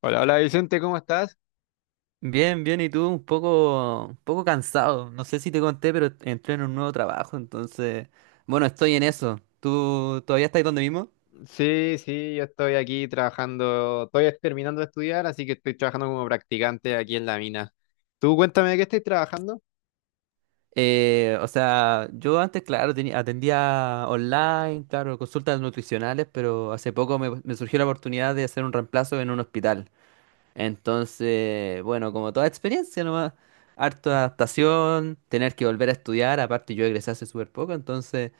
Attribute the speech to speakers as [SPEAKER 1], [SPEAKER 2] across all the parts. [SPEAKER 1] Hola, hola Vicente, ¿cómo estás?
[SPEAKER 2] Bien, bien, y tú un poco cansado. No sé si te conté, pero entré en un nuevo trabajo, entonces, bueno, estoy en eso. ¿Tú todavía estás donde mismo?
[SPEAKER 1] Sí, sí, yo estoy aquí trabajando, estoy terminando de estudiar, así que estoy trabajando como practicante aquí en la mina. Tú cuéntame de qué estás trabajando.
[SPEAKER 2] O sea, yo antes, claro, atendía online, claro, consultas nutricionales, pero hace poco me surgió la oportunidad de hacer un reemplazo en un hospital. Entonces, bueno, como toda experiencia nomás, harta adaptación, tener que volver a estudiar, aparte yo egresé hace súper poco.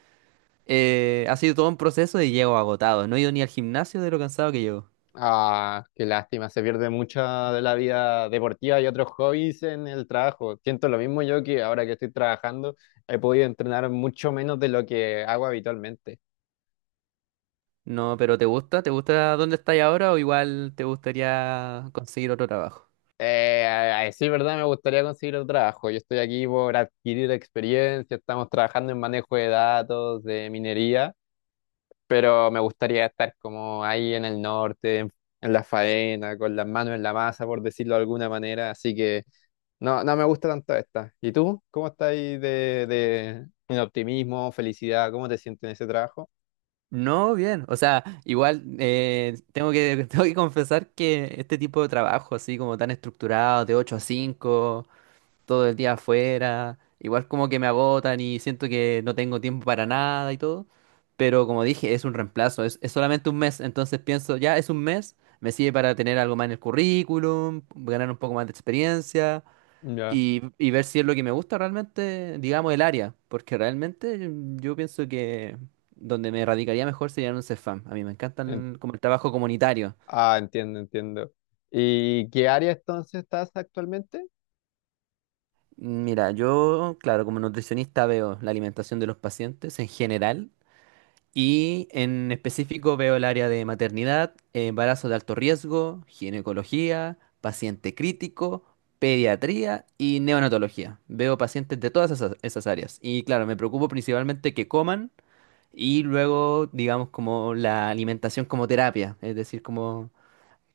[SPEAKER 2] Ha sido todo un proceso y llego agotado. No he ido ni al gimnasio de lo cansado que llego.
[SPEAKER 1] Ah, qué lástima, se pierde mucha de la vida deportiva y otros hobbies en el trabajo. Siento lo mismo yo que ahora que estoy trabajando he podido entrenar mucho menos de lo que hago habitualmente.
[SPEAKER 2] No, pero ¿te gusta? ¿Te gusta dónde estás ahora o igual te gustaría conseguir otro trabajo?
[SPEAKER 1] Sí, verdad, me gustaría conseguir otro trabajo. Yo estoy aquí por adquirir experiencia, estamos trabajando en manejo de datos, de minería, pero me gustaría estar como ahí en el norte, en la faena, con las manos en la masa, por decirlo de alguna manera, así que no me gusta tanto esta. ¿Y tú? ¿Cómo estás ahí de en optimismo, felicidad? ¿Cómo te sientes en ese trabajo?
[SPEAKER 2] No, bien. O sea, igual tengo que, tengo que confesar que este tipo de trabajo, así como tan estructurado, de 8 a 5, todo el día afuera, igual como que me agotan y siento que no tengo tiempo para nada y todo, pero como dije, es un reemplazo, es solamente un mes, entonces pienso, ya es un mes, me sirve para tener algo más en el currículum, ganar un poco más de experiencia
[SPEAKER 1] Ya.
[SPEAKER 2] y ver si es lo que me gusta realmente, digamos, el área, porque realmente yo pienso que. Donde me radicaría mejor sería en un CEFAM. A mí me
[SPEAKER 1] en-
[SPEAKER 2] encantan como el trabajo comunitario.
[SPEAKER 1] ah, entiendo, entiendo. ¿Y qué área entonces estás actualmente?
[SPEAKER 2] Mira, yo, claro, como nutricionista veo la alimentación de los pacientes en general. Y en específico veo el área de maternidad, embarazo de alto riesgo, ginecología, paciente crítico, pediatría y neonatología. Veo pacientes de todas esas áreas. Y claro, me preocupo principalmente que coman y luego, digamos, como la alimentación como terapia, es decir,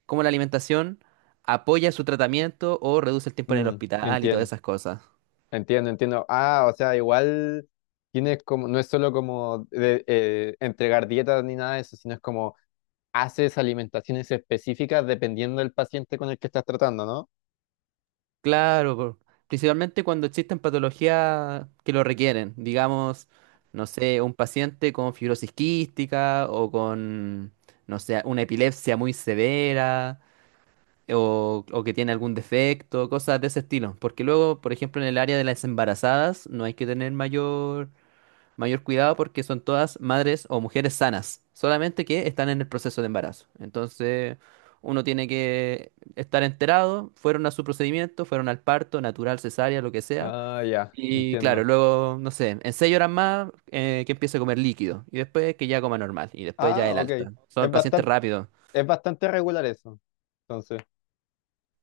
[SPEAKER 2] como la alimentación apoya su tratamiento o reduce el tiempo en el
[SPEAKER 1] Mm,
[SPEAKER 2] hospital y todas
[SPEAKER 1] entiendo,
[SPEAKER 2] esas cosas.
[SPEAKER 1] entiendo. Ah, o sea, igual tienes como, no es solo como entregar dietas ni nada de eso, sino es como haces alimentaciones específicas dependiendo del paciente con el que estás tratando, ¿no?
[SPEAKER 2] Claro, principalmente cuando existen patologías que lo requieren, digamos, no sé, un paciente con fibrosis quística o con, no sé, una epilepsia muy severa o, que tiene algún defecto, cosas de ese estilo. Porque luego, por ejemplo, en el área de las embarazadas no hay que tener mayor cuidado porque son todas madres o mujeres sanas, solamente que están en el proceso de embarazo. Entonces, uno tiene que estar enterado, fueron a su procedimiento, fueron al parto, natural, cesárea, lo que sea.
[SPEAKER 1] Ah, ya,
[SPEAKER 2] Y claro,
[SPEAKER 1] entiendo.
[SPEAKER 2] luego, no sé, en 6 horas más que empiece a comer líquido y después que ya coma normal y después
[SPEAKER 1] Ah,
[SPEAKER 2] ya el
[SPEAKER 1] ok.
[SPEAKER 2] alta. Son
[SPEAKER 1] Es
[SPEAKER 2] pacientes
[SPEAKER 1] bastante,
[SPEAKER 2] rápidos.
[SPEAKER 1] es bastante regular eso. Entonces,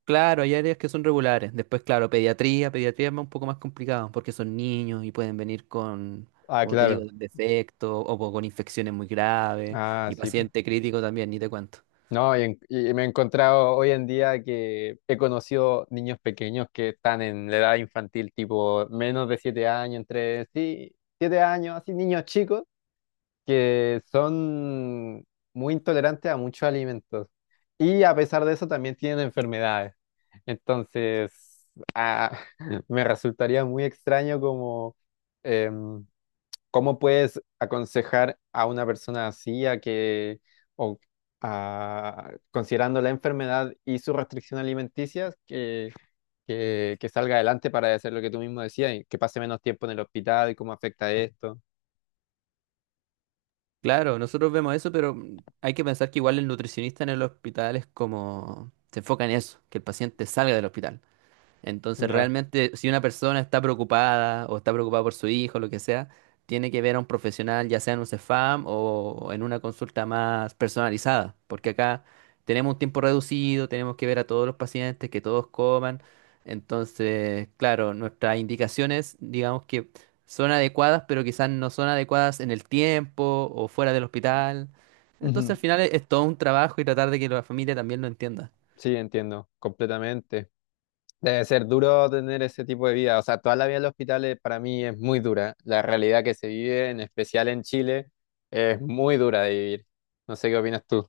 [SPEAKER 2] Claro, hay áreas que son regulares. Después, claro, pediatría, pediatría es un poco más complicado porque son niños y pueden venir con,
[SPEAKER 1] ah,
[SPEAKER 2] como te
[SPEAKER 1] claro.
[SPEAKER 2] digo, defectos o con infecciones muy graves
[SPEAKER 1] Ah,
[SPEAKER 2] y
[SPEAKER 1] sí, po.
[SPEAKER 2] paciente crítico también, ni te cuento.
[SPEAKER 1] No, y, y me he encontrado hoy en día que he conocido niños pequeños que están en la edad infantil, tipo menos de 7 años, entre sí, 7 años, así niños chicos que son muy intolerantes a muchos alimentos y a pesar de eso también tienen enfermedades. Entonces, ah, me resultaría muy extraño como em, cómo puedes aconsejar a una persona así a que o considerando la enfermedad y su restricción alimenticia que salga adelante para hacer lo que tú mismo decías y que pase menos tiempo en el hospital y cómo afecta esto.
[SPEAKER 2] Claro, nosotros vemos eso, pero hay que pensar que igual el nutricionista en el hospital es como, se enfoca en eso, que el paciente salga del hospital. Entonces,
[SPEAKER 1] Ya.
[SPEAKER 2] realmente, si una persona está preocupada o está preocupada por su hijo, lo que sea, tiene que ver a un profesional, ya sea en un CEFAM o en una consulta más personalizada, porque acá tenemos un tiempo reducido, tenemos que ver a todos los pacientes, que todos coman. Entonces, claro, nuestras indicaciones, digamos que son adecuadas, pero quizás no son adecuadas en el tiempo o fuera del hospital. Entonces, al
[SPEAKER 1] Ujú.
[SPEAKER 2] final es todo un trabajo y tratar de que la familia también lo entienda.
[SPEAKER 1] Sí, entiendo, completamente. Debe ser duro tener ese tipo de vida. O sea, toda la vida en los hospitales para mí es muy dura. La realidad que se vive, en especial en Chile, es muy dura de vivir. No sé qué opinas tú.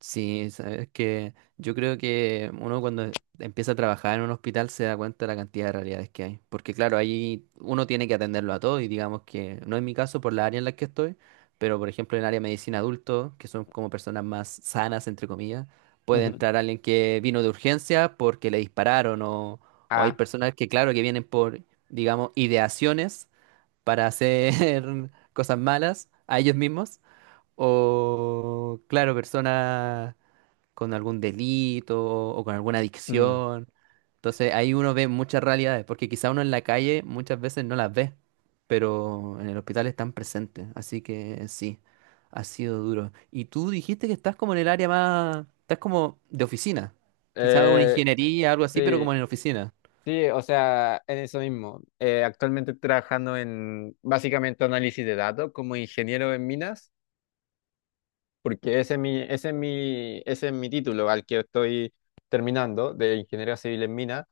[SPEAKER 2] Sí, sabes que yo creo que uno cuando empieza a trabajar en un hospital se da cuenta de la cantidad de realidades que hay. Porque claro, ahí uno tiene que atenderlo a todo y digamos que no es mi caso por la área en la que estoy, pero por ejemplo en el área de medicina adulto, que son como personas más sanas, entre comillas, puede
[SPEAKER 1] Ujú.
[SPEAKER 2] entrar alguien que vino de urgencia porque le dispararon o, hay
[SPEAKER 1] Ah,
[SPEAKER 2] personas que claro que vienen por, digamos, ideaciones para hacer cosas malas a ellos mismos o claro, personas con algún delito o con alguna
[SPEAKER 1] mm.
[SPEAKER 2] adicción. Entonces ahí uno ve muchas realidades, porque quizá uno en la calle muchas veces no las ve, pero en el hospital están presentes. Así que sí, ha sido duro. Y tú dijiste que estás como en el área más, estás como de oficina, quizá una
[SPEAKER 1] Eh,
[SPEAKER 2] ingeniería, algo así, pero como
[SPEAKER 1] sí,
[SPEAKER 2] en la oficina.
[SPEAKER 1] sí, o sea, en eso mismo. Actualmente estoy trabajando en básicamente análisis de datos como ingeniero en minas, porque ese es mi, ese es mi, ese es mi título al que estoy terminando de ingeniero civil en minas.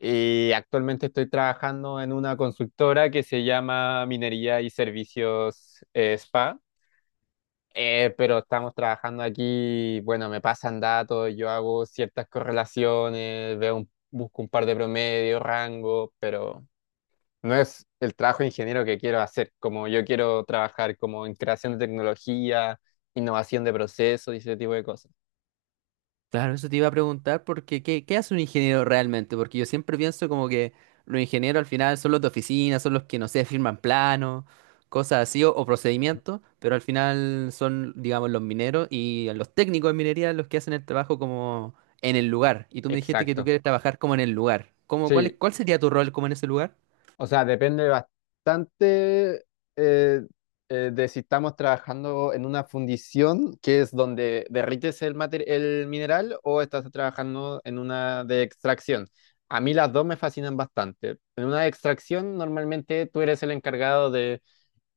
[SPEAKER 1] Y actualmente estoy trabajando en una consultora que se llama Minería y Servicios Spa. Pero estamos trabajando aquí, bueno, me pasan datos, yo hago ciertas correlaciones, veo busco un par de promedios, rango, pero no es el trabajo de ingeniero que quiero hacer, como yo quiero trabajar como en creación de tecnología, innovación de procesos y ese tipo de cosas.
[SPEAKER 2] Claro, eso te iba a preguntar porque ¿qué hace un ingeniero realmente? Porque yo siempre pienso como que los ingenieros al final son los de oficina, son los que, no sé, firman planos, cosas así, o, procedimientos, pero al final son, digamos, los mineros y los técnicos de minería los que hacen el trabajo como en el lugar. Y tú me dijiste que tú
[SPEAKER 1] Exacto.
[SPEAKER 2] quieres trabajar como en el lugar. ¿Cómo, cuál,
[SPEAKER 1] Sí,
[SPEAKER 2] cuál sería tu rol como en ese lugar?
[SPEAKER 1] o sea, depende bastante eh, de si estamos trabajando en una fundición, que es donde derrites el el mineral, o estás trabajando en una de extracción. A mí las dos me fascinan bastante. En una de extracción, normalmente tú eres el encargado de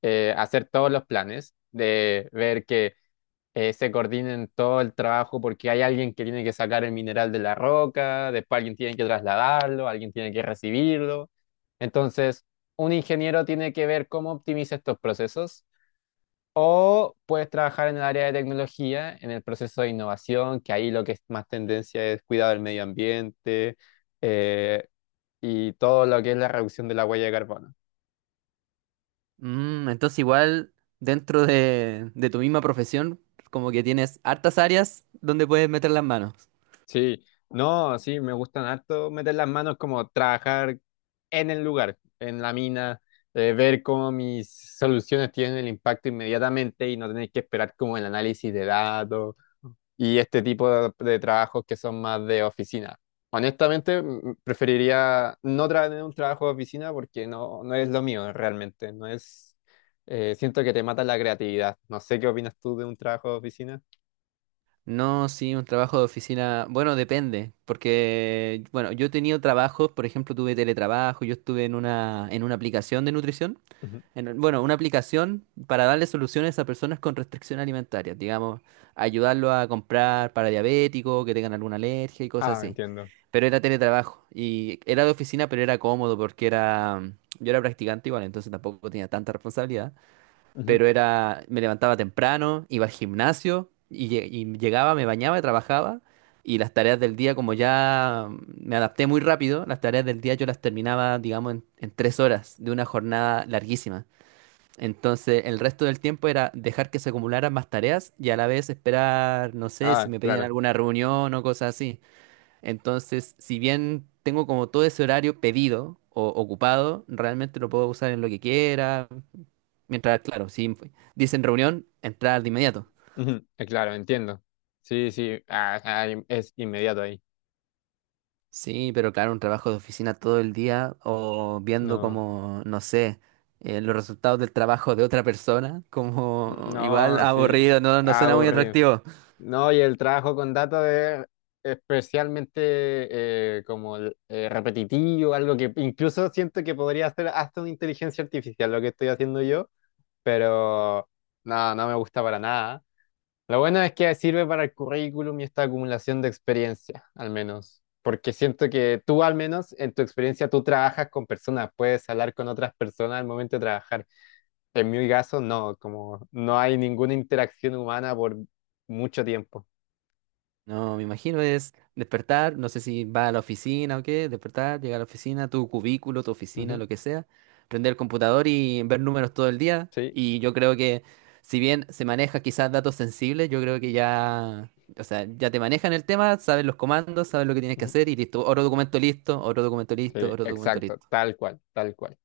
[SPEAKER 1] hacer todos los planes, de ver que se coordinen todo el trabajo porque hay alguien que tiene que sacar el mineral de la roca, después alguien tiene que trasladarlo, alguien tiene que recibirlo. Entonces, un ingeniero tiene que ver cómo optimiza estos procesos o puedes trabajar en el área de tecnología, en el proceso de innovación, que ahí lo que es más tendencia es cuidado del medio ambiente eh, y todo lo que es la reducción de la huella de carbono.
[SPEAKER 2] Entonces igual dentro de tu misma profesión, como que tienes hartas áreas donde puedes meter las manos.
[SPEAKER 1] Sí, no, sí, me gustan harto meter las manos como trabajar en el lugar, en la mina, ver cómo mis soluciones tienen el impacto inmediatamente y no tener que esperar como el análisis de datos y este tipo de trabajos que son más de oficina. Honestamente, preferiría no tener un trabajo de oficina porque no, no es lo mío realmente, no es, siento que te mata la creatividad. No sé qué opinas tú de un trabajo de oficina.
[SPEAKER 2] No, sí, un trabajo de oficina, bueno, depende, porque, bueno, yo he tenido trabajos, por ejemplo, tuve teletrabajo, yo estuve en una aplicación de nutrición,
[SPEAKER 1] Ujú.
[SPEAKER 2] bueno, una aplicación para darle soluciones a personas con restricción alimentaria, digamos, ayudarlo a comprar para diabéticos, que tengan alguna alergia y cosas
[SPEAKER 1] Ah,
[SPEAKER 2] así.
[SPEAKER 1] entiendo.
[SPEAKER 2] Pero era teletrabajo y era de oficina, pero era cómodo porque era, yo era practicante igual, entonces tampoco tenía tanta responsabilidad,
[SPEAKER 1] Ujú.
[SPEAKER 2] pero era, me levantaba temprano, iba al gimnasio y, y llegaba, me bañaba, trabajaba, y las tareas del día, como ya me adapté muy rápido, las tareas del día yo las terminaba, digamos, en 3 horas de una jornada larguísima. Entonces, el resto del tiempo era dejar que se acumularan más tareas y a la vez esperar, no sé, si
[SPEAKER 1] Ah,
[SPEAKER 2] me pedían
[SPEAKER 1] claro.
[SPEAKER 2] alguna reunión o cosas así. Entonces, si bien tengo como todo ese horario pedido o ocupado, realmente lo puedo usar en lo que quiera. Mientras, claro, si dicen reunión, entrar de inmediato.
[SPEAKER 1] Ujú, claro, entiendo. Sí, sí, ah, ah, es inmediato ahí.
[SPEAKER 2] Sí, pero claro, un trabajo de oficina todo el día o viendo
[SPEAKER 1] No,
[SPEAKER 2] como, no sé, los resultados del trabajo de otra persona, como igual
[SPEAKER 1] no, sí,
[SPEAKER 2] aburrido, no, no
[SPEAKER 1] ah,
[SPEAKER 2] suena muy
[SPEAKER 1] aburrido.
[SPEAKER 2] atractivo.
[SPEAKER 1] No, y el trabajo con datos es especialmente repetitivo, algo que incluso siento que podría hacer hasta una inteligencia artificial, lo que estoy haciendo yo, pero no, no me gusta para nada. Lo bueno es que sirve para el currículum y esta acumulación de experiencia, al menos. Porque siento que tú, al menos, en tu experiencia, tú trabajas con personas, puedes hablar con otras personas al momento de trabajar. En mi caso, no, como no hay ninguna interacción humana por mucho tiempo.
[SPEAKER 2] No, me imagino es despertar, no sé si va a la oficina o qué, despertar, llegar a la oficina, tu cubículo, tu oficina,
[SPEAKER 1] Ujú.
[SPEAKER 2] lo que sea, prender el computador y ver números todo el día.
[SPEAKER 1] Sí,
[SPEAKER 2] Y yo creo que si bien se maneja quizás datos sensibles, yo creo que ya, o sea, ya te manejan el tema, sabes los comandos, sabes lo que tienes que
[SPEAKER 1] ujú,
[SPEAKER 2] hacer y listo. Otro documento listo, otro documento listo,
[SPEAKER 1] sí,
[SPEAKER 2] otro documento
[SPEAKER 1] exacto,
[SPEAKER 2] listo.
[SPEAKER 1] tal cual, tal cual.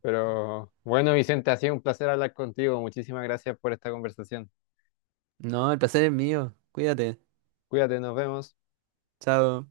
[SPEAKER 1] Pero bueno, Vicente, ha sido un placer hablar contigo. Muchísimas gracias por esta conversación.
[SPEAKER 2] No, el placer es mío. Cuídate.
[SPEAKER 1] Cuídate, nos vemos.
[SPEAKER 2] Chao.